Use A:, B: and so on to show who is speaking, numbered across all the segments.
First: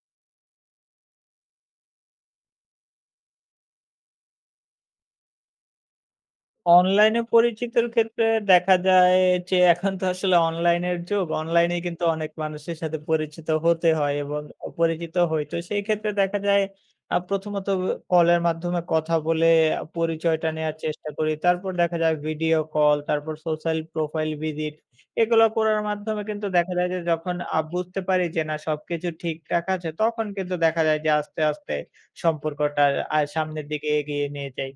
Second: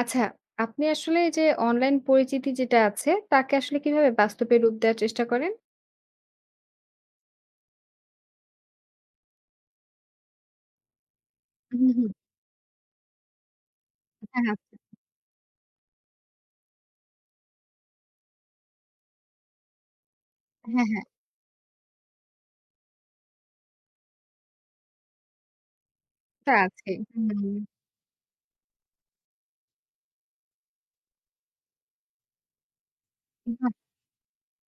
A: আচ্ছা, আপনি আসলে এই যে অনলাইন পরিচিতি যেটা আছে, তাকে আসলে কিভাবে বাস্তবের রূপ দেয়ার চেষ্টা করেন?
B: অনলাইনে পরিচিতির ক্ষেত্রে দেখা যায় যে এখন তো আসলে অনলাইনের যুগ।
A: হু,
B: অনলাইনে কিন্তু
A: হু।
B: অনেক মানুষের সাথে পরিচিত হতে হয় এবং
A: হ্যাঁ, আচ্ছা।
B: পরিচিত হই। তো সেই ক্ষেত্রে দেখা যায় আ প্রথমত অ কলের মাধ্যমে কথা বলে আ পরিচয়টা নেয়ার
A: হ্যাঁ, হ্যাঁ।
B: চেষ্টা করি। তারপর দেখা যায় ভিডিও কল, তারপর সোশ্যাল প্রোফাইল ভিজিট। এগুলা করার মাধ্যমে কিন্তু
A: তা
B: দেখা যায়
A: আছেই,
B: যে
A: হু,
B: যখন
A: হু।
B: আ বুঝতে পারি যে না সবকিছু ঠিকঠাক আছে তখন কিন্তু দেখা যায় যে আস্তে, আস্তে, সম্পর্কটা আ সামনের
A: [unintelligible]
B: দিকে এগিয়ে নিয়ে যাই।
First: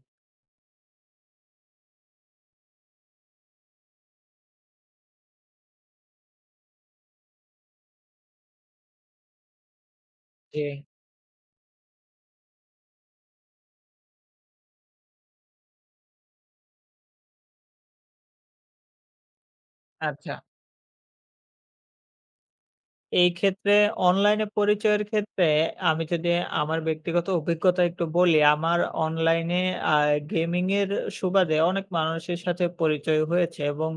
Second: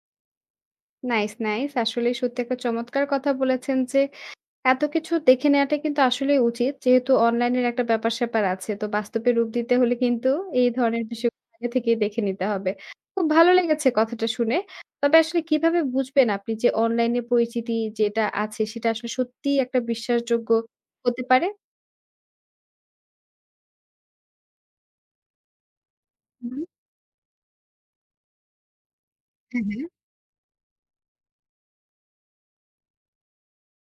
A: Nice, nice. আসলেই সত্যি একটা চমৎকার কথা বলেছেন যে এত কিছু দেখে নেওয়াটাই কিন্তু আসলেই উচিত। যেহেতু অনলাইনের একটা ব্যাপার-স্যাপার আছে, তো বাস্তবের রূপ দিতে হলে কিন্তু এই
B: জি।
A: ধরনের বিষয় আগে থেকেই দেখে নিতে হবে। খুব ভালো লেগেছে কথাটা শুনে। তবে আসলে কিভাবে বুঝবেন, আপনি যে অনলাইনের পরিচিতি যেটা আছে সেটা আসলে সত্যিই একটা
B: আচ্ছা।
A: বিশ্বাসযোগ্য হতে পারে।
B: এই ক্ষেত্রে অনলাইনে পরিচয়ের ক্ষেত্রে আমি যদি
A: হু, হু।
B: আমার ব্যক্তিগত অভিজ্ঞতা একটু বলি, আমার অনলাইনে
A: হুম, হুম।
B: আ গেমিংয়ের সুবাদে অনেক মানুষের সাথে পরিচয় হয়েছে এবং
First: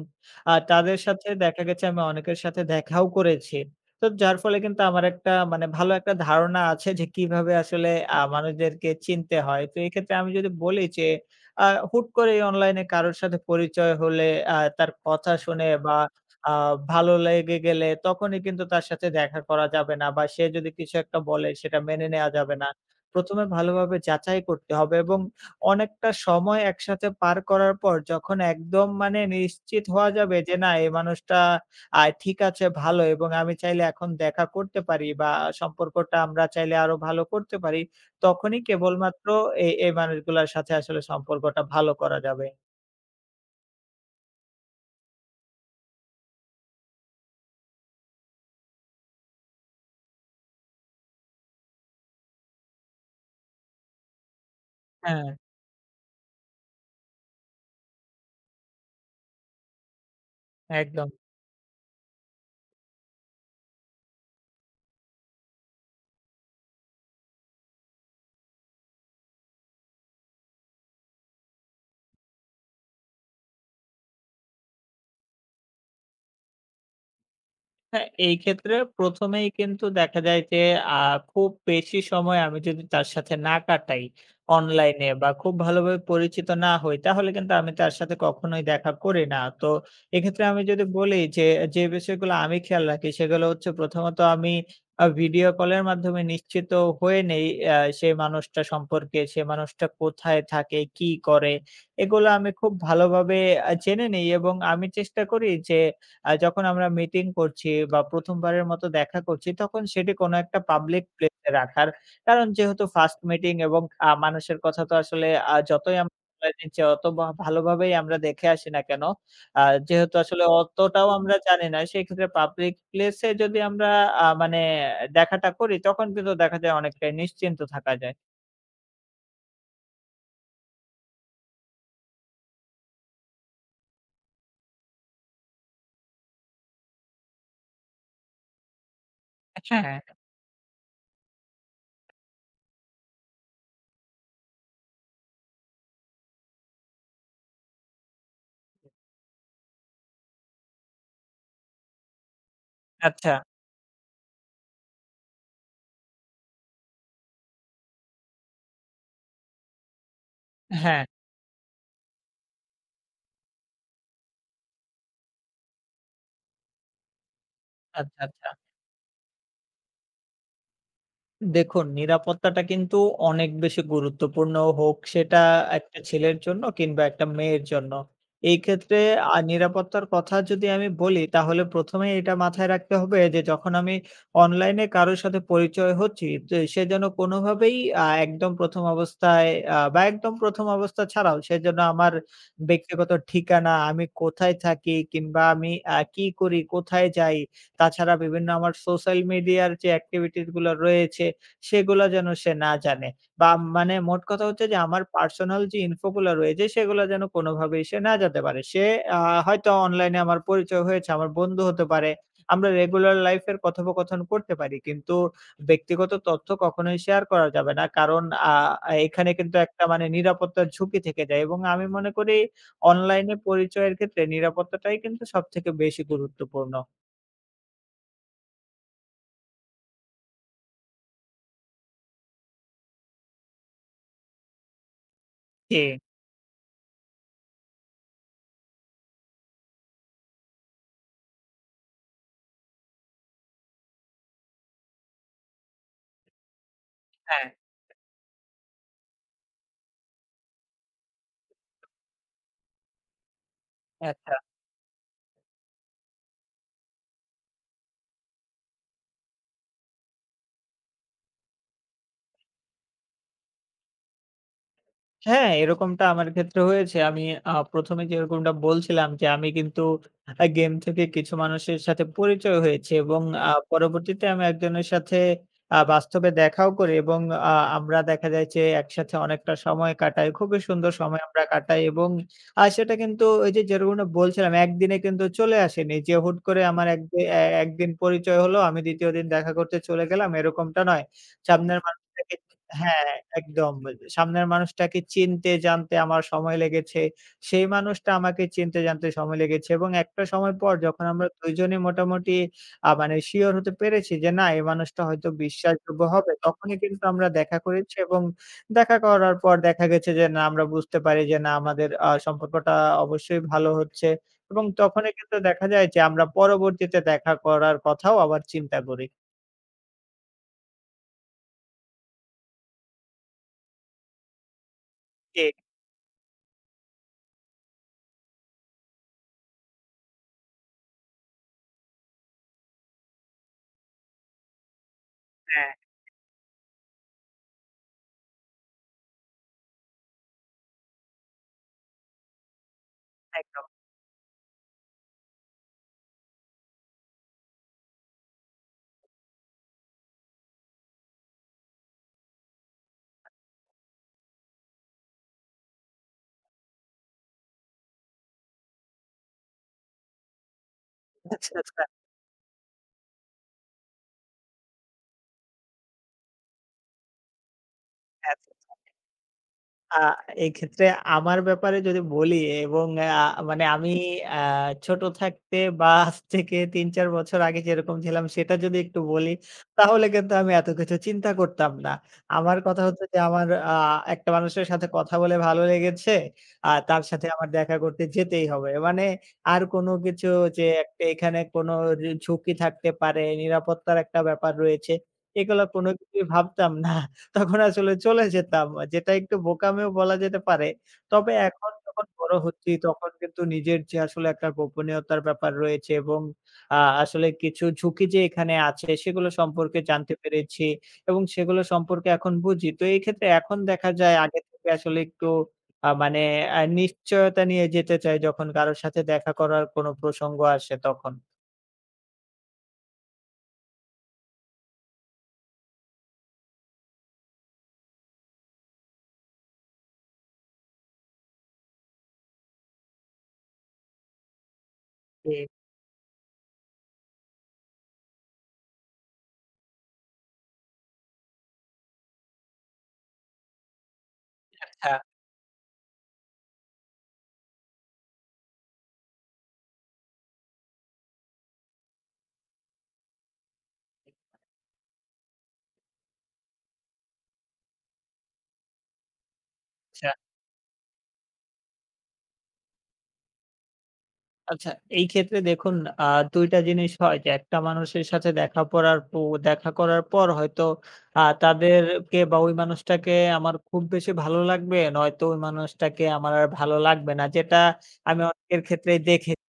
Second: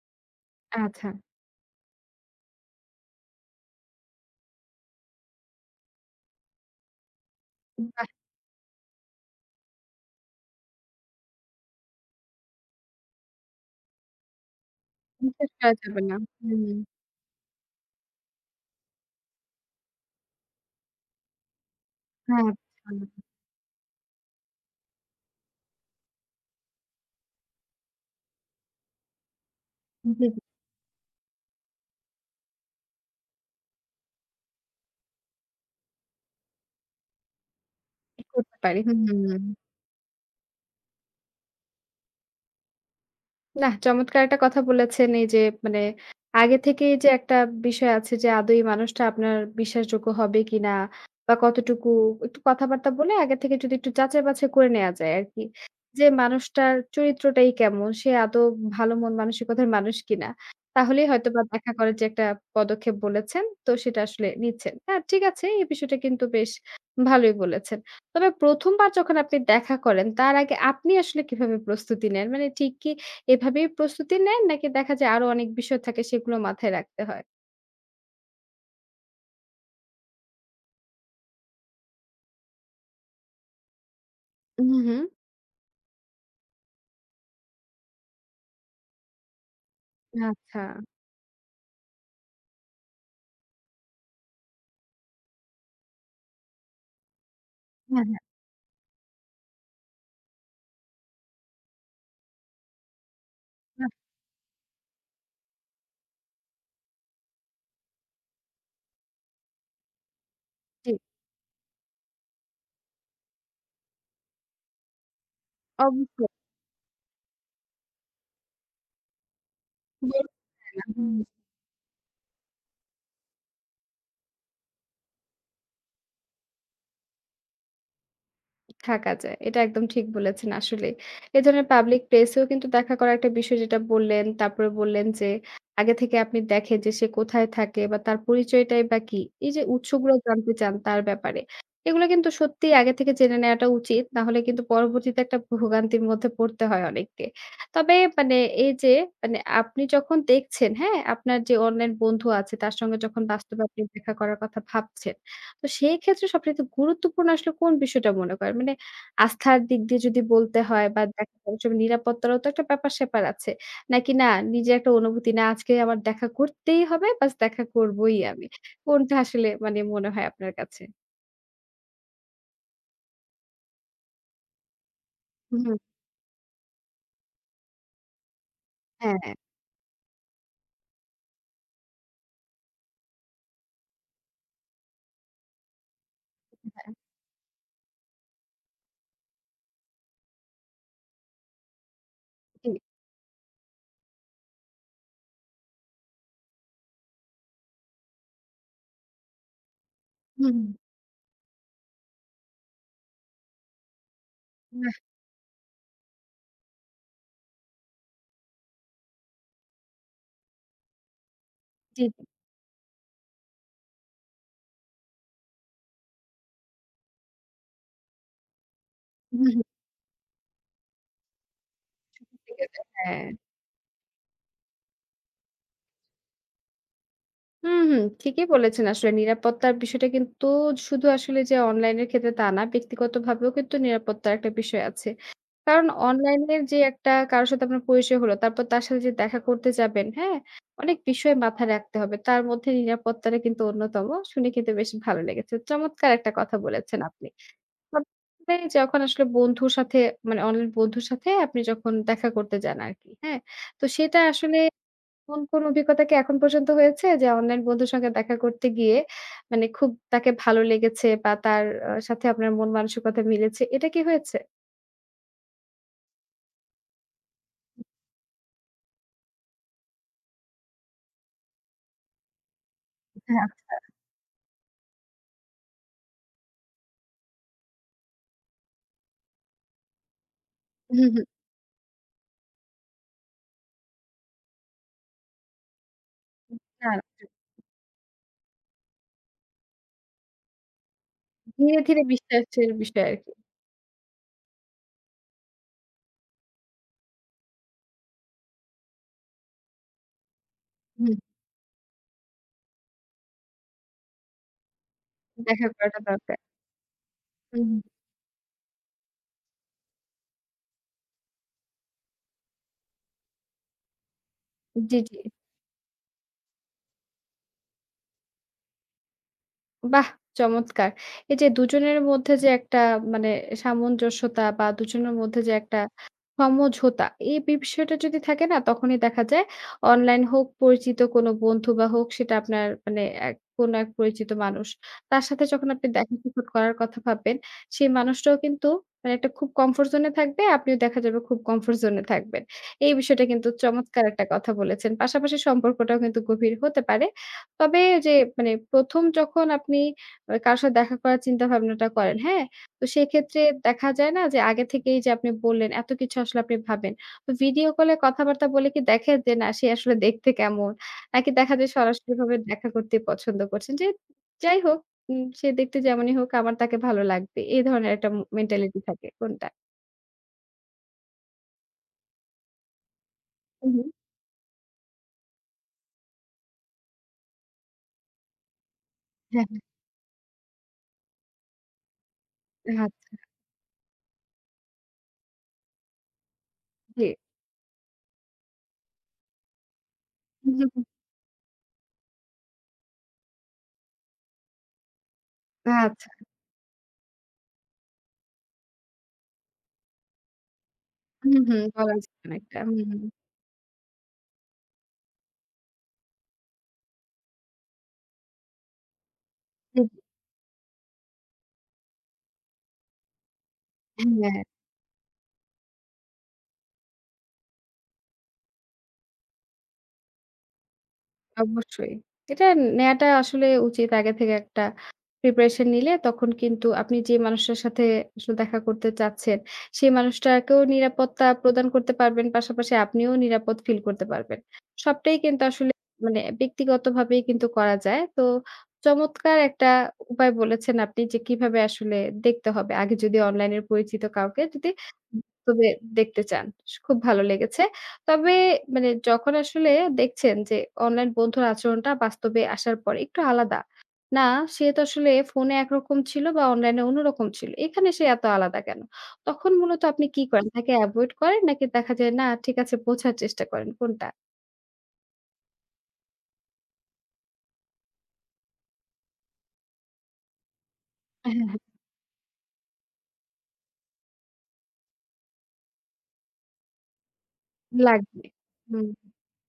B: আ তাদের
A: আচ্ছা।
B: সাথে দেখা গেছে আমি অনেকের সাথে দেখাও করেছি। তো যার ফলে কিন্তু আমার একটা মানে ভালো একটা ধারণা আছে যে কিভাবে
A: উম
B: আসলে
A: বাহ!
B: আ মানুষদেরকে চিনতে হয়। তো এক্ষেত্রে আমি যদি বলি যে আ হুট করেই অনলাইনে কারো সাথে পরিচয় হলে, আ তার কথা
A: হুট-হাট
B: শুনে
A: যাওয়া
B: বা
A: যাবে না।
B: আ
A: হুম।
B: ভালো লেগে গেলে তখনই কিন্তু তার সাথে দেখা করা যাবে না। বা সে যদি কিছু একটা বলে সেটা মেনে নেওয়া
A: হ্যাঁ,
B: যাবে না।
A: আচ্ছা।
B: প্রথমে ভালোভাবে যাচাই করতে হবে এবং অনেকটা সময় একসাথে পার করার পর যখন একদম মানে নিশ্চিত হওয়া
A: জি,
B: যাবে
A: জি।
B: যে না এই মানুষটা আ ঠিক আছে, ভালো এবং আমি চাইলে এখন দেখা করতে পারি বা সম্পর্কটা আমরা চাইলে আরও ভালো করতে পারি।
A: কি করতে
B: তখনই
A: পারি? হুম, হুম,
B: কেবলমাত্র
A: হুম।
B: এ এই মানুষগুলোর সাথে আসলে সম্পর্কটা ভালো করা যাবে।
A: নাহ, চমৎকার একটা কথা বলেছেন এই যে মানে আগে থেকেই যে একটা বিষয় আছে যে আদৌ এই মানুষটা আপনার বিশ্বাসযোগ্য হবে কিনা বা কতটুকু একটু কথাবার্তা বলে আগে থেকে যদি একটু যাচাই বাছাই করে নেয়া যায়
B: হ্যাঁ।
A: আরকি। যে মানুষটার চরিত্রটাই কেমন, সে আদৌ ভালো মন মানসিকতার মানুষ কিনা তাহলেই
B: একদম।
A: হয়তোবা দেখা করার যে একটা পদক্ষেপ বলেছেন তো সেটা আসলে নিচ্ছেন। হ্যাঁ, ঠিক আছে। এই বিষয়টা কিন্তু বেশ ভালোই বলেছেন। তবে ১ম বার যখন আপনি দেখা করেন তার আগে আপনি আসলে কিভাবে প্রস্তুতি নেন? মানে ঠিক কি এভাবেই প্রস্তুতি নেন নাকি দেখা যায় আরও অনেক বিষয় থাকে সেগুলো মাথায় রাখতে হয়?
B: হ্যাঁ, এই ক্ষেত্রে ১ম এই কিন্তু দেখা যায় যে আ খুব বেশি সময় আমি যদি তার সাথে না কাটাই
A: হুম, হুম।
B: অনলাইনে বা খুব ভালোভাবে পরিচিত না হই তাহলে কিন্তু আমি তার সাথে কখনোই দেখা করি না। তো এক্ষেত্রে আমি যদি
A: আচ্ছা।
B: বলি যে, যে বিষয়গুলো আমি খেয়াল রাখি সেগুলো হচ্ছে প্রথমত আমি অ্যা ভিডিও কলের মাধ্যমে নিশ্চিত হয়ে নেই অ্যা
A: হ্যাঁ,
B: সে
A: হ্যাঁ।
B: মানুষটা সম্পর্কে। সে মানুষটা কোথায় থাকে, কি করে এগুলা আমি খুব ভালোভাবে অ্যা
A: হু।
B: জেনে নেই এবং আমি চেষ্টা করি যে আ যখন আমরা মিটিং করছি বা ১ম বারের মতো দেখা করছি তখন সেটি কোন একটা
A: জি।
B: পাবলিক প্লেসে রাখার। কারণ যেহেতু 1st মিটিং এবং আ মানুষের কথা তো আসলে আ যতই আমরা
A: অবশ্যই।
B: জানি যে অত ভ ভালোভাবেই আমরা দেখে আসি না কেন আ
A: [unintelligible]
B: যেহেতু
A: দেয়
B: আসলে
A: না
B: অতটাও
A: হুম।
B: আমরা জানি না সেক্ষেত্রে পাবলিক প্লেসে যদি আমরা আ মানে দেখাটা করি তখন কিন্তু দেখা যায় অনেকটাই নিশ্চিন্ত থাকা যায়।
A: থাকা যায়। এটা একদম ঠিক বলেছেন আসলেই। এই ধরনের পাবলিক প্লেসেও কিন্তু দেখা করা একটা বিষয় যেটা বললেন। তারপরে বললেন যে আগে থেকে আপনি দেখেন যে, সে কোথায় থাকে বা তার পরিচয়টাই বা কি। এই যে
B: আচ্ছা, হ্যাঁ।
A: উৎসগুলো জানতে চান তার ব্যাপারে। এগুলা কিন্তু সত্যিই আগে থেকে জেনে নেওয়াটা উচিত। না হলে কিন্তু পরবর্তীতে একটা ভো ভোগান্তির মধ্যে পড়তে হয় অনেককে। তবে মানে এই যে মানে আপনি যখন দেখছেন, হ্যাঁ? আপনার যে অনলাইন বন্ধু আছে তার সঙ্গে যখন
B: আচ্ছা।
A: বাস্তবে আপনি দেখা করার কথা ভাবছেন। তো সেই ক্ষেত্রে সবচাইতে গুরুত্বপূর্ণ আসলে কোন বিষয়টা মনে করেন? মানে আস্থার দিক দিয়ে যদি বলতে হয় বা
B: হ্যাঁ।
A: দেখা করার সময় নিরাপত্তারও তো একটা ব্যাপার-স্যাপার আছে। নাকি না নিজে একটা অনুভূতি, না আজকে আমার দেখা করতেই হবে, ব্যাস দেখা করবই
B: আচ্ছা,
A: আমি।
B: আচ্ছা।
A: কোনটা আসলে মানে মনে হয় আপনার কাছে?
B: দেখুন নিরাপত্তাটা কিন্তু অনেক বেশি গুরুত্বপূর্ণ হোক সেটা
A: হু, হু।
B: একটা ছেলের জন্য কিংবা একটা মেয়ের জন্য। এক্ষেত্রে
A: হ্যাঁ, হ্যাঁ।
B: আ নিরাপত্তার কথা যদি আমি বলি তাহলে প্রথমেই এটা মাথায় রাখতে হবে যে যখন আমি অনলাইনে কারো সাথে পরিচয় হচ্ছি তো সে
A: হ্যাঁ।
B: যেন কোনোভাবেই আ একদম প্রথম অবস্থায় আ বা একদম প্রথম অবস্থা ছাড়াও সে যেন আমার
A: হুম।
B: ব্যক্তিগত ঠিকানা, আমি কোথায় থাকি কিংবা আমি আ কি করি, কোথায় যাই তাছাড়া বিভিন্ন আমার সোশ্যাল মিডিয়ার যে activities
A: হুম,
B: গুলো
A: হুম।
B: রয়েছে সেগুলো যেন সে না জানে। বা মানে মোটকথা হচ্ছে যে
A: বাহ!
B: আমার personal যে info গুলো রয়েছে সেগুলো যেন কোনোভাবেই সে না জানতে পারে। সে আ হয়তো অনলাইনে আমার পরিচয় হয়েছে, আমার বন্ধু হতে পারে,
A: জি।
B: আমরা regular life এর কথোপকথন করতে পারি কিন্তু, ব্যক্তিগত তথ্য কখনোই share করা যাবে না। কারণ আ এখানে
A: হু, হু,
B: কিন্তু
A: হু।
B: একটা মানে নিরাপত্তার ঝুঁকি থেকে যায়। এবং আমি মনে করি
A: ঠিক আছে হ্যাঁ।
B: অনলাইনে পরিচয়ের ক্ষেত্রে নিরাপত্তাটাই কিন্তু সবথেকে বেশি গুরুত্বপূর্ণ।
A: হু, হু, ঠিকই বলেছেন। আসলে নিরাপত্তার বিষয়টা কিন্তু শুধু আসলে যে অনলাইনের ক্ষেত্রে তা না, ব্যক্তিগতভাবেও কিন্তু নিরাপত্তার একটা বিষয় আছে। কারণ
B: জি।
A: অনলাইনের যে একটা কারো সাথে আপনার পরিচয় হলো তারপর তার সাথে যে দেখা করতে যাবেন হ্যাঁ, অনেক বিষয় মাথায় রাখতে হবে। তার মধ্যে নিরাপত্তাটা কিন্তু অন্যতম। শুনে কিন্তু বেশ ভালো লেগেছে। চমৎকার একটা কথা বলেছেন আপনি।
B: হ্যাঁ।
A: [unintelligible] যখন আসলে বন্ধুর সাথে মানে অনলাইন বন্ধুর সাথে আপনি যখন দেখা করতে যান আরকি, হ্যাঁ। তো সেটা
B: আচ্ছা।
A: আসলে এমন কোন অভিজ্ঞতা কি এখন পর্যন্ত হয়েছে যে অনলাইন বন্ধুর সঙ্গে দেখা করতে গিয়ে মানে খুব তাকে ভালো লেগেছে বা তার সাথে আপনার মন মানসিকতা মিলেছে, এটা কি হয়েছে?
B: হ্যাঁ, এরকমটা আমার ক্ষেত্রে হয়েছে। আমি আ ১ম এ যেরকমটা বলছিলাম যে আমি কিন্তু আ game থেকে কিছু মানুষের সাথে পরিচয় হয়েছি এবং
A: হ্যাঁ,
B: আ
A: আচ্ছা।
B: পরবর্তীতে আমি একজনের সাথে আ বাস্তবে দেখাও করি এবং আ আমরা দেখা যায় যে একসাথে অনেকটা সময় কাটাই। খুবই সুন্দর
A: হু,
B: সময়
A: হু।
B: আমরা কাটাই এবং আ সেটা কিন্তু ওই যে যেরকমটা বলছিলাম একদিনে কিন্তু চলে আসেনি। যে হুট করে আমার
A: আচ্ছা।
B: একদি এ একদিন পরিচয় হলো আমি ২য় দিন দেখা করতে চলে গেলাম এরকমটা নয়। সামনের
A: ধীরে, ধীরে
B: মানুষটাকে
A: বিশ্বাসের বিষয়
B: হ্যাঁ,
A: আরকি।
B: একদম। সামনের মানুষটাকে চিনতে জানতে আমার সময় লেগেছে। সেই মানুষটা আমাকে চিনতে জানতে সময় লেগেছে এবং একটা সময় পর যখন
A: হুম।
B: আমরা দুইজনে মোটামুটি আ মানে শিওর হতে পেরেছি যে না, এই মানুষটা হয়তো
A: দেখা করাটা
B: বিশ্বাসযোগ্য হবে
A: দরকার।
B: তখনই কিন্তু আমরা দেখা
A: হুম।
B: করেছি এবং দেখা করার পর দেখা গেছে যে না, আমরা বুঝতে পারি যে, না আমাদের আ সম্পর্কটা অবশ্যই ভালো হচ্ছে এবং
A: জি,
B: তখনই
A: জি।
B: কিন্তু দেখা যায় যে আমরা পরবর্তীতে দেখা করার কথাও আবার চিন্তা করি।
A: বাহ! চমৎকার। এইযে দুজনের মধ্যে যে একটা মানে সামঞ্জস্যতা বা দুজনের মধ্যে যে
B: ঠিক।
A: একটা সমঝোতা, এই বিষয়টা যদি থাকে না তখনই দেখা যায় অনলাইন হোক, পরিচিত কোনো বন্ধু বা হোক, সেটা আপনার মানে এক কোনো এক পরিচিত মানুষ, তার সাথে যখন
B: হ্যাঁ।
A: আপনি দেখা সাক্ষাৎ করার কথা ভাববেন, সেই মানুষটাও কিন্তু মানে একটা খুব comfort zone-এ থাকবে, আপনিও দেখা যাবে খুব comfort zone-এ থাকবেন, এই বিষয়টা কিন্তু
B: একদম।
A: চমৎকার একটা কথা বলেছেন, পাশাপাশি সম্পর্কটাও কিন্তু গভীর হতে পারে। তবে ওইযে মানে ১ম যখন আপনি মানে কারোর সাথে দেখা করার চিন্তাভাবনাটা করেন, হ্যাঁ, তো সেক্ষেত্রে দেখা যায় না যে, আগে থেকেই যে আপনি বললেন, এত কিছু আসলে আপনি ভাবেন, তো ভিডিও কলে কথাবার্তা বলে কি দেখে যে না সে আসলে দেখতে কেমন? নাকি
B: আচ্ছা,
A: দেখা যে
B: আচ্ছা।
A: সরাসরিভাবে দেখা করতেই পছন্দ করছেন? যে যাই হোক উম সে দেখতে যেমনই হোক আমার তাকে ভালো লাগবে। এই ধরনের একটা ম
B: আচ্ছা, আচ্ছা।
A: mentality থাকে, কোনটা?
B: আ এক্ষেত্রে আমার ব্যাপারে যদি বলি এবং আ মানে
A: হু, হুম।
B: আমি আ ছোট থাকতে বা আজ থেকে ৩-৪ বছর আগে যেরকম ছিলাম সেটা যদি একটু বলি,
A: হ্যাঁ, হ্যাঁ।
B: তাহলে কিন্তু আমি এতো কিছু চিন্তা করতাম না। আমার কথা হচ্ছে
A: আচ্ছা।
B: যে আমার আ একটা মানুষের সাথে কথা বলে ভালো লেগেছে, আ তার
A: জি।
B: সাথে আমার দেখা করতে যেতেই হবে, মানে আর কোনো কিছু
A: হু,
B: যে
A: হু, হু।
B: একটা এখানে কোনোর ঝুঁকি থাকতে পারে, নিরাপত্তার একটা ব্যাপার রয়েছে, এগুলা কোনো
A: আচ্ছা।
B: কিছুই ভাবতাম না। তখন আসলে চলে যেতাম, যেটা একটু বোকামিও বলা যেতে পারে। তবে
A: হুম, হুম।
B: এখন
A: করা
B: যখন
A: যা
B: বড়
A: অনেকটা।
B: হচ্ছি,
A: হুম, হুম।
B: তখন কিন্তু নিজের যে আসলে একটা গোপনীয়তার ব্যাপার রয়েছে এবং আ আসলে কিছু ঝুঁকি যে এখানে আছে সেগুলো সম্পর্কে
A: হুম, হু।
B: জানতে পেরেছি এবং সেগুলো সম্পর্কে এখন বুঝি। তো এই ক্ষেত্রে এখন দেখা যায় আগে
A: হ্যাঁ।
B: থেকে আসলে একটু আ মানে নিশ্চয়তা নিয়ে যেতে চাই যখন কারো সাথে দেখা করার কোনো প্রসঙ্গ আসে তখন।
A: অবশ্যই। এটা নেয়াটা আসলে উচিত, আগে থেকে একটা preparation নিলে তখন কিন্তু আপনি যে মানুষের সাথে আসলে দেখা করতে চাচ্ছেন, সেই মানুষটাকেও নিরাপত্তা প্রদান করতে পারবেন, পাশাপাশি আপনিও নিরাপদ feel করতে পারবেন। সবটাই কিন্তু
B: জি।
A: আসলে মানে ব্যক্তিগতভাবেই কিন্তু করা যায়। তো চমৎকার একটা উপায় বলেছেন আপনি যে, কিভাবে আসলে দেখতে হবে? আগে যদি অনলাইনের পরিচিত কাউকে যদি
B: আচ্ছা।
A: উম তবে দেখতে চান, খুব ভালো লেগেছে। তবে মানে যখন আসলে দেখছেন যে, অনলাইন বন্ধুর আচরণটা বাস্তবে আসার পরে একটু আলাদা, না সে তো আসলে ফোনে একরকম ছিল বা অনলাইনে অন্যরকম ছিল, এখানে সে এত আলাদা কেনো? তখন মূলত আপনি
B: আচ্ছা।
A: কি করেন? তাকে avoid করেন নাকি দেখা যায় না ঠিক আছে বোঝার চেষ্টা করেন, কোনটা?
B: আচ্ছা, এই ক্ষেত্রে দেখুন আ ২ টা জিনিস হয় যে একটা মানুষের সাথে দেখা করার প দেখা করার পর হয়তো আ
A: হ্যাঁ, হ্যাঁ।
B: তাদেরকে বা ওই মানুষটাকে আমার খুব বেশি ভালো লাগবে নয়তো ওই মানুষটাকে আমার আর ভালো লাগবে না যেটা আমি
A: লাগবে,
B: অনেকের
A: হুম।
B: ক্ষেত্রেই দেখেছি।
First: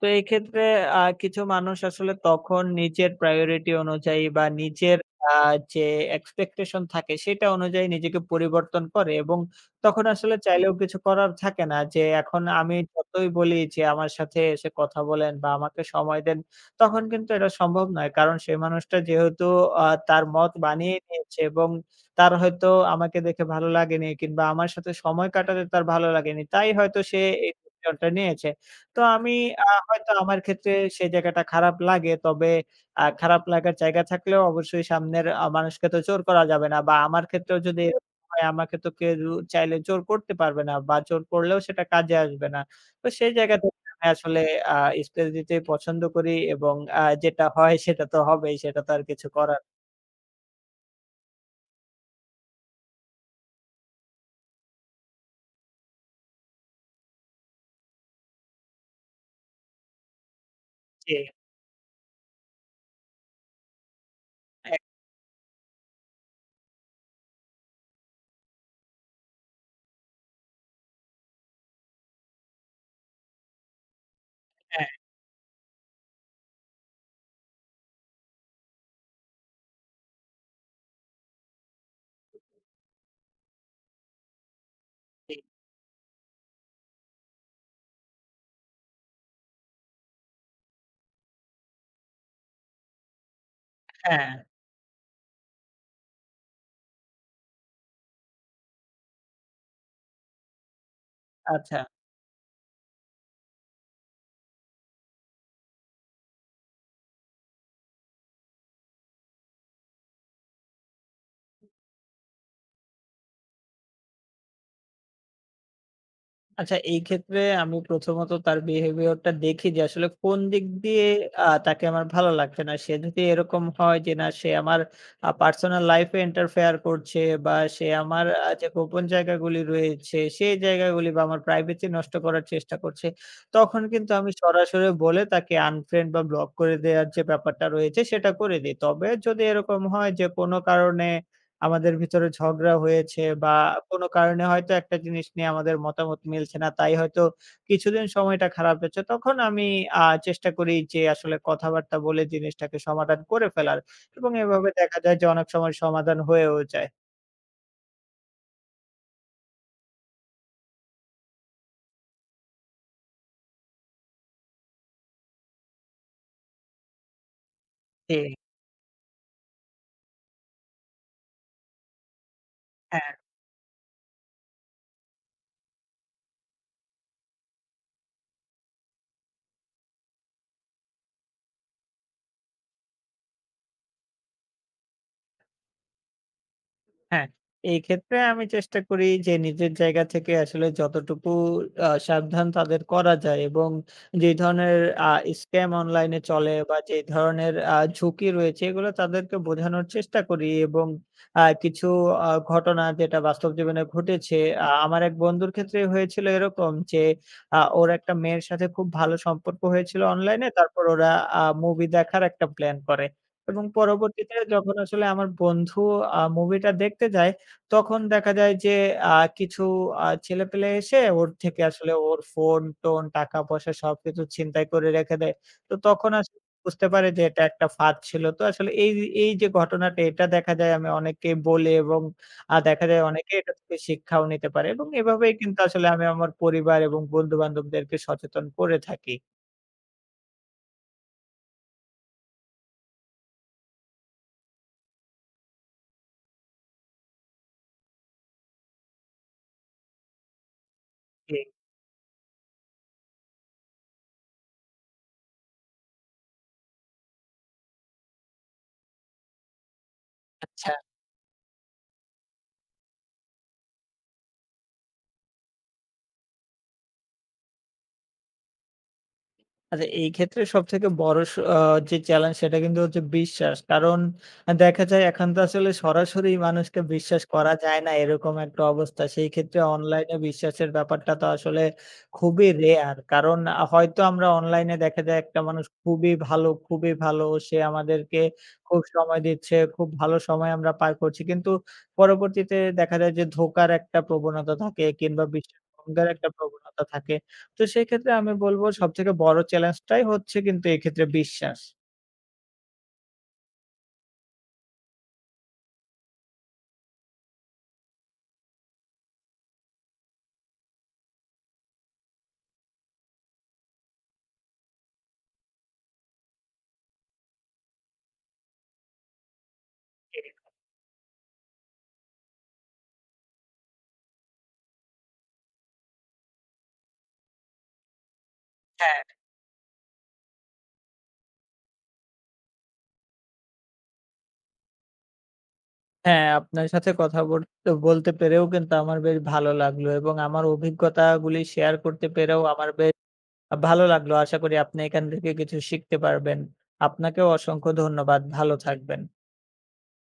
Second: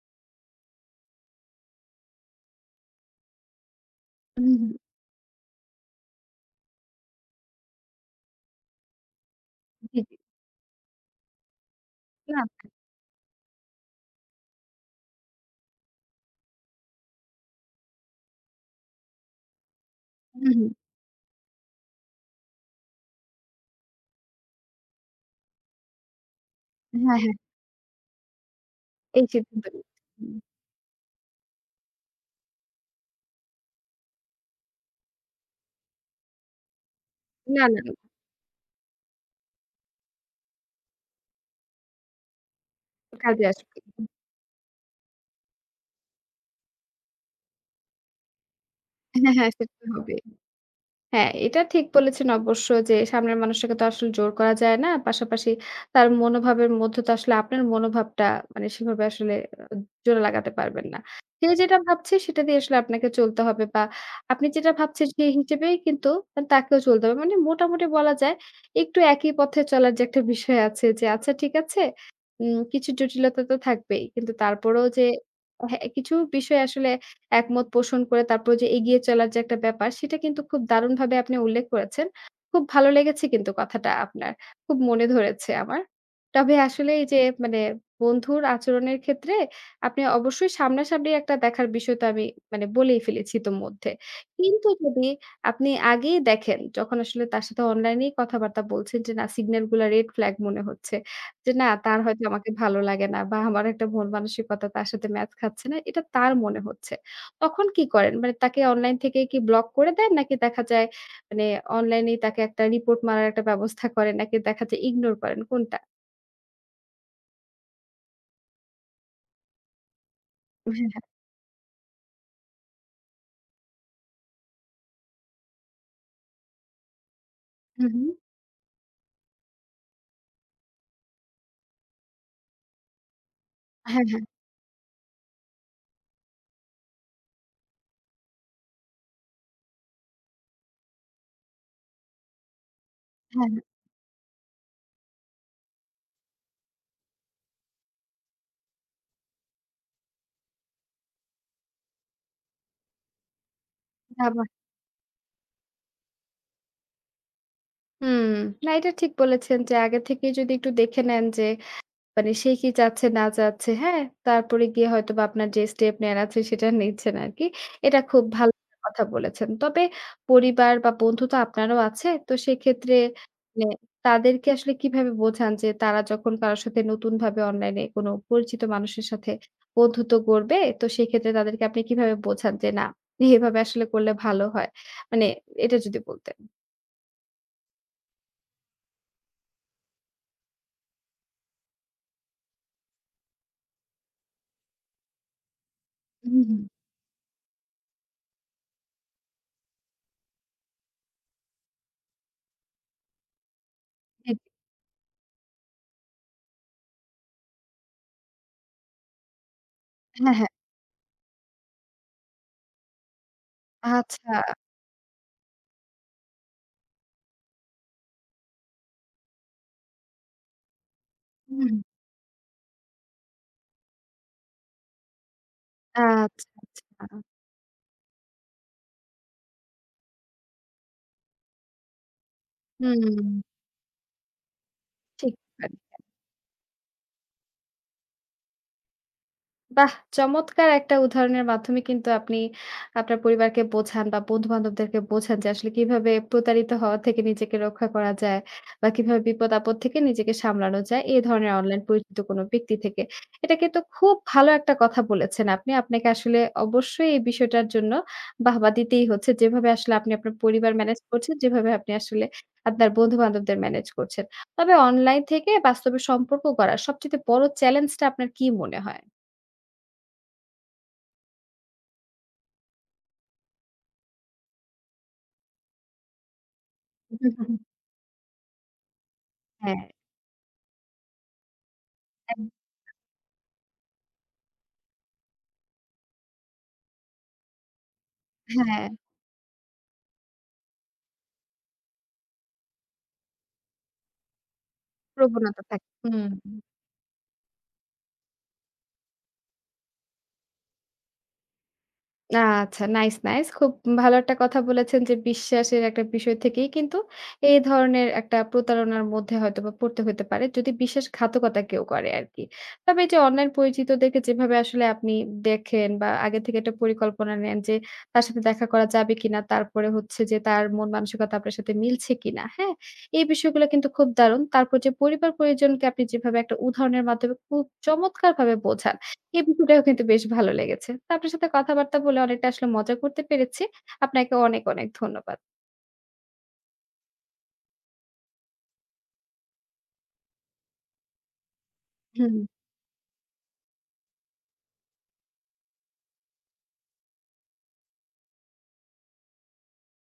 B: তো এই ক্ষেত্রে আ কিছু মানুষ আসলে তখন নিজের প্রায়োরিটি অনুযায়ী
A: হু,
B: বা
A: হু।
B: নিজের আ যে এক্সপেকটেশন থাকে সেটা অনুযায়ী নিজেকে পরিবর্তন করে এবং
A: হু,
B: তখন
A: হু।
B: আসলে চাইলেও কিছু করার থাকে না যে এখন
A: [unintelligible]
B: আমি যতই বলি যে আমার সাথে এসে কথা বলেন বা আমাকে সময় দেন, তখন কিন্তু এটা সম্ভব নয়। কারণ সেই মানুষটা যেহেতু আ তার
A: হু,
B: মত
A: হু।
B: বানিয়ে নিয়েছে এবং তার হয়তো আমাকে দেখে ভালো লাগেনি কিংবা আমার সাথে সময় কাটাতে তার ভালো লাগেনি তাই হয়তো সে
A: হ্যাঁ, হ্যাঁ।
B: এই ডিসিশনটা নিয়েছে। তো
A: এই
B: আমি
A: যে,
B: আ
A: [unintelligible]
B: হয়তো আমার
A: হু।
B: ক্ষেত্রে সে জায়গাটা খারাপ লাগে। তবে আ খারাপ লাগার জায়গা থাকলেও অবশ্যই সামনের আ মানুষকে তো জোর করা যাবে না বা আমার ক্ষেত্রেও
A: না, না।
B: যদি এরকম হয়, আমাকে তো কেউ চাইলে জোর করতে পারবে না বা জোর করলেও সেটা কাজে আসবে না। তো সেই
A: কাজে
B: জায়গা
A: আসবে।
B: থেকে আমি আসলে আ স্পেস দিতেই পছন্দ করি এবং আ যেটা হয় সেটা তো হবেই সেটা তো আর কিছু
A: হ্যাঁ, হ্যাঁ,
B: করার
A: সে তো হবেই। হ্যাঁ, এটা ঠিক বলেছেন অবশ্য যে সামনের মানুষকে তো আসলে জোর করা যায় না। পাশাপাশি তার মনোভাবের মধ্যে তো আসলে আপনার মনোভাবটা মানে সেভাবে আসলে জুড়ে লাগাতে পারবেন না।
B: জি।
A: সে যেটা ভাবছে সেটা দিয়েই আসলে আপনাকে চলতে হবে বা আপনি যেটা
B: হ্যাঁ।
A: ভাবছেন সে হিসেবেই কিন্তু তাকেও চলতে হবে। মানে মোটামুটি বলা যায় একটু একই পথে চলার যে একটা বিষয় আছে যে আচ্ছা ঠিক আছে উম কিছু জটিলতা তো থাকবেই কিন্তু তারপরও
B: হ্যাঁ।
A: যে কিছু বিষয় আসলে একমত পোষণ করে তারপরও যে এগিয়ে চলার যে একটা ব্যাপার সেটা কিন্তু খুব দারুণভাবে আপনি উল্লেখ করেছেন। খুব ভালো লেগেছে কিন্তু কথাটা আপনার। খুব মনে
B: জি।
A: ধরেছে আমার। তবে আসলে এই যে মানে বন্ধুর আচরণের ক্ষেত্রে আপনি অবশ্যই সামনা সামনি একটা দেখার বিষয়টা আমি মানে বলেই ফেলেছি ইতো মধ্যে।
B: হ্যাঁ।
A: কিন্তু যদি আপনি আগেই দেখেন যখন আসলে তার সাথে অনলাইনেই কথাবার্তা বলছেন যে না সিগন্যালগুলা রেড ফ্ল্যাগ মনে হচ্ছে, যে না
B: আচ্ছা।
A: তার হয়তো আমাকে ভালো লাগে না বা আমার একটা মনমানসিকতা তার সাথে ম্যাচ খাচ্ছে না এটা তার মনে হচ্ছে। তখন কি করেন? মানে তাকে অনলাইন থেকেই কি ব্লক করে দেন? নাকি দেখা যায় মানে অনলাইনেই তাকে একটা রিপোর্ট মারার একটা ব্যবস্থা করেন নাকি দেখা যায় ইগনোর করেন, কোনটা?
B: আচ্ছা, এই ক্ষেত্রে আমি প্রথমত তার behavior টা দেখি যে, আসলে কোন দিক
A: হ্যাঁ, হ্যাঁ।
B: দিয়ে আ তাকে আমার ভালো লাগছে না। সে যদি এরকম হয় যে না সে আমার আ personal life এ interfere করছে বা সে
A: হুম, হুম।
B: আমার আ যে গোপন জায়গাগুলি রয়েছে, সেই জায়গাগুলি বা আমার privacy নষ্ট করার চেষ্টা করছে, তখন
A: হ্যাঁ,
B: কিন্তু
A: হ্যাঁ।
B: আমি সরাসরি বলে তাকে unfriend বা block করে দেয়ার যে ব্যাপারটা রয়েছে সেটা করে দেই। তবে যদি এরকম হয় যে কোন কারণে আমাদের ভিতরে ঝগড়া হয়েছে
A: হ্যাঁ,
B: বা
A: হ্যাঁ।
B: কোন কারণে হয়তো একটা জিনিস নিয়ে আমাদের মতামত মিলছে না, তাই হয়তো কিছুদিন সময়টা খারাপ গেছে তখন আমি আ চেষ্টা করি যে, আসলে কথাবার্তা বলে জিনিসটাকে সমাধান করে ফেলার এবং
A: ধাবা
B: এভাবে দেখা যায় যে অনেক সময় সমাধান হয়েও যায়।
A: হুম। না এটা ঠিক বলেছেন যে আগে থেকেই যদি একটু দেখে নেন যে, মানে সে কি চাচ্ছে না চাচ্ছে, হ্যাঁ তারপরে গিয়ে হয়তো বা আপনার যে step নেয়ার আছে সেটা নিচ্ছেন আরকি। এটা খুব
B: জি।
A: ভাল কথা বলেছেন। তবে পরিবার বা বন্ধু তো আপনারও আছে। তো সেক্ষেত্রে
B: হ্যাঁ।
A: মানে তাদেরকে আসলে কিভাবে বোঝান যে, তারা যখন কারো সাথে নতুনভাবে অনলাইনে কোনো অপরিচিত মানুষের সাথে বন্ধুত্ব গোড়বে, তো সেক্ষেত্রে তাদেরকে আপনি কিভাবে বোঝান যে না, এভাবে আসলে করলে ভালো হয়। মানে এটা যদি বলতেন?
B: হ্যাঁ, এই ক্ষেত্রে আমি চেষ্টা করি যে নিজের জায়গা থেকে আসলে যতটুকু আ সাবধান তাদের করা যায় এবং যে ধরনের আ scam অনলাইনে
A: হুম,
B: চলে
A: হুম।
B: বা যে ধরনের আ ঝুঁকি রয়েছে এগুলো তাদেরকে বোঝানোর চেষ্টা করি এবং আ কিছু আ ঘটনা যেটা বাস্তব জীবনে ঘটেছে।
A: [unintelligible]
B: আ আমার এক বন্ধুর ক্ষেত্রেই হয়েছিল এরকম যে আ ওর একটা মেয়ের সাথে খুব ভালো সম্পর্ক হয়েছিল
A: হ্যাঁ,
B: অনলাইনে।
A: হ্যাঁ।
B: তারপর ওরা আ movie দেখার একটা plan করে এবং পরবর্তীতে
A: আচ্ছা।
B: যখন আসলে আমার বন্ধু আ movie টা দেখতে যায় তখন দেখা যায় যে আ কিছু আ ছেলেপেলে এসে ওর
A: হুম,
B: থেকে
A: হুম।
B: আসলে ওর phone টোন, টাকা-পয়সা সবকিছু ছিনতাই করে রেখে দেয়। তো তখন আসলে
A: আচ্ছা,
B: বুঝতে পারে
A: আচ্ছা।
B: যে এটা একটা ফাঁদ ছিল। তো আসলে এই এই যে ঘটনাটা এটা দেখা যায় আমি অনেককে বলি এবং আ দেখা
A: হুম,
B: যায় অনেকে
A: হুম।
B: এটা থেকে শিক্ষাও নিতে পারে এবং এভাবেই
A: ঠিক।
B: কিন্তু আসলে
A: [unintelligible]
B: আমি আমার পরিবার এবং বন্ধুবান্ধবদেরকে সচেতন করে থাকি।
A: বাহ! চমৎকার একটা উদাহরণের মাধ্যমে কিন্তু আপনি আপনার পরিবারকে বোঝান বা বন্ধুবান্ধবদেরকে বোঝান যে আসলে কিভাবে প্রতারিত হওয়া থেকে নিজেকে রক্ষা করা যায়, বা কিভাবে বিপদ-আপদ থেকে নিজেকে সামলানো যায় এই
B: জি।
A: ধরনের অনলাইন পরিচিত কোনো ব্যক্তি থেকে। এটা কিন্তু খুব ভালো একটা কথা বলেছেন আপনি। আপনাকে আসলে অবশ্যই এই বিষয়টার জন্য বাহবা দিতেই হচ্ছে, যেভাবে আসলে আপনি আপনার
B: আচ্ছা।
A: পরিবার manage করছেন, যেভাবে আপনি আসলে আপনার বন্ধুবান্ধবদের manage করছেন। তবে অনলাইন থেকে বাস্তবে সম্পর্ক করার সবচাইতে বড় challenge টা আপনার কি মনে হয়?
B: আচ্ছা, এই ক্ষেত্রে সবথেকে বড় অ যে challenge সেটা কিন্তু হচ্ছে বিশ্বাস, কারণ দেখা যায় এখন তো আসলে সরাসরি মানুষকে
A: হুম,
B: বিশ্বাস
A: হু, হুম,
B: করা
A: হু।
B: যায় না, এরকম একটা অবস্থা। সেই ক্ষেত্রে
A: হ্যাঁ।
B: অনলাইনে বিশ্বাসের ব্যাপারটা তো আসলে
A: হ্যাঁ।
B: খুবই rare. কারণ আ হয়তো আমরা অনলাইনে দেখা যায় একটা মানুষ খুবই ভালো, খুবই ভালো, সে আমাদেরকে খুব
A: হ্যাঁ।
B: সময় দিচ্ছে, খুব ভালো সময় আমরা পার করছি। কিন্তু পরবর্তীতে দেখা যায় যে, ধোঁকার একটা প্রবণতা থাকে কিংবা বিশ্বাস
A: প্রবনতা থাকে।
B: ভঙ্গের
A: হুম,
B: একটা
A: হুম।
B: প্রবণতা থাকে। তো সেক্ষেত্রে আমি বলবো সবথেকে বড় challenge টাই হচ্ছে কিন্তু এক্ষেত্রে বিশ্বাস।
A: আচ্ছা, nice, nice, খুব ভালো একটা কথা বলেছেন যে, বিশ্বাসের একটা বিষয় থেকেই কিন্তু এই ধরনের একটা প্রতারণার মধ্যে হয়তোবা পড়তে হইতে পারে, যদি বিশ্বাসঘাতকতা কেউ করে আরকি। তবে এইযে অনলাইন পরিচিতদেরকে যেভাবে আসলে আপনি দেখেন বা আগে থেকে একটা পরিকল্পনা নেন যে, তার সাথে দেখা করা যাবে কিনা? তারপরে হচ্ছে যে
B: [unintelligible]
A: তার মন মানসিকতা আপনার সাথে মিলছে কিনা, হ্যাঁ? এই বিষয়গুলো কিন্তু খুব দারুণ। তারপর যে পরিবার-পরিজনকে আপনি যেভাবে একটা উদাহরণের মাধ্যমে খুব চমৎকারভাবে বোঝান,
B: হ্যাঁ।
A: এ বিষয় টাও কিন্তু বেশ ভালো লেগেছে। তো আপনার সাথে কথাবার্তা বলে অনেকটা আসলে মজা করতে পেরেছি। আপনাকে অনেক, অনেক ধন্যবাদ।
B: হ্যাঁ, আপনার সাথে কথা বল তে বলতে পেরেও কিন্তু আমার বেশ ভালো লাগলো এবং আমার অভিজ্ঞতাগুলি share করতে
A: হু, হুম।
B: পেরেও আমার বে আ ভালো লাগলো। আশা করি আপনি এখান থেকে কিছু শিখতে পারবেন। আপনাকেও অসংখ্য ধন্যবাদ, ভালো থাকবেন।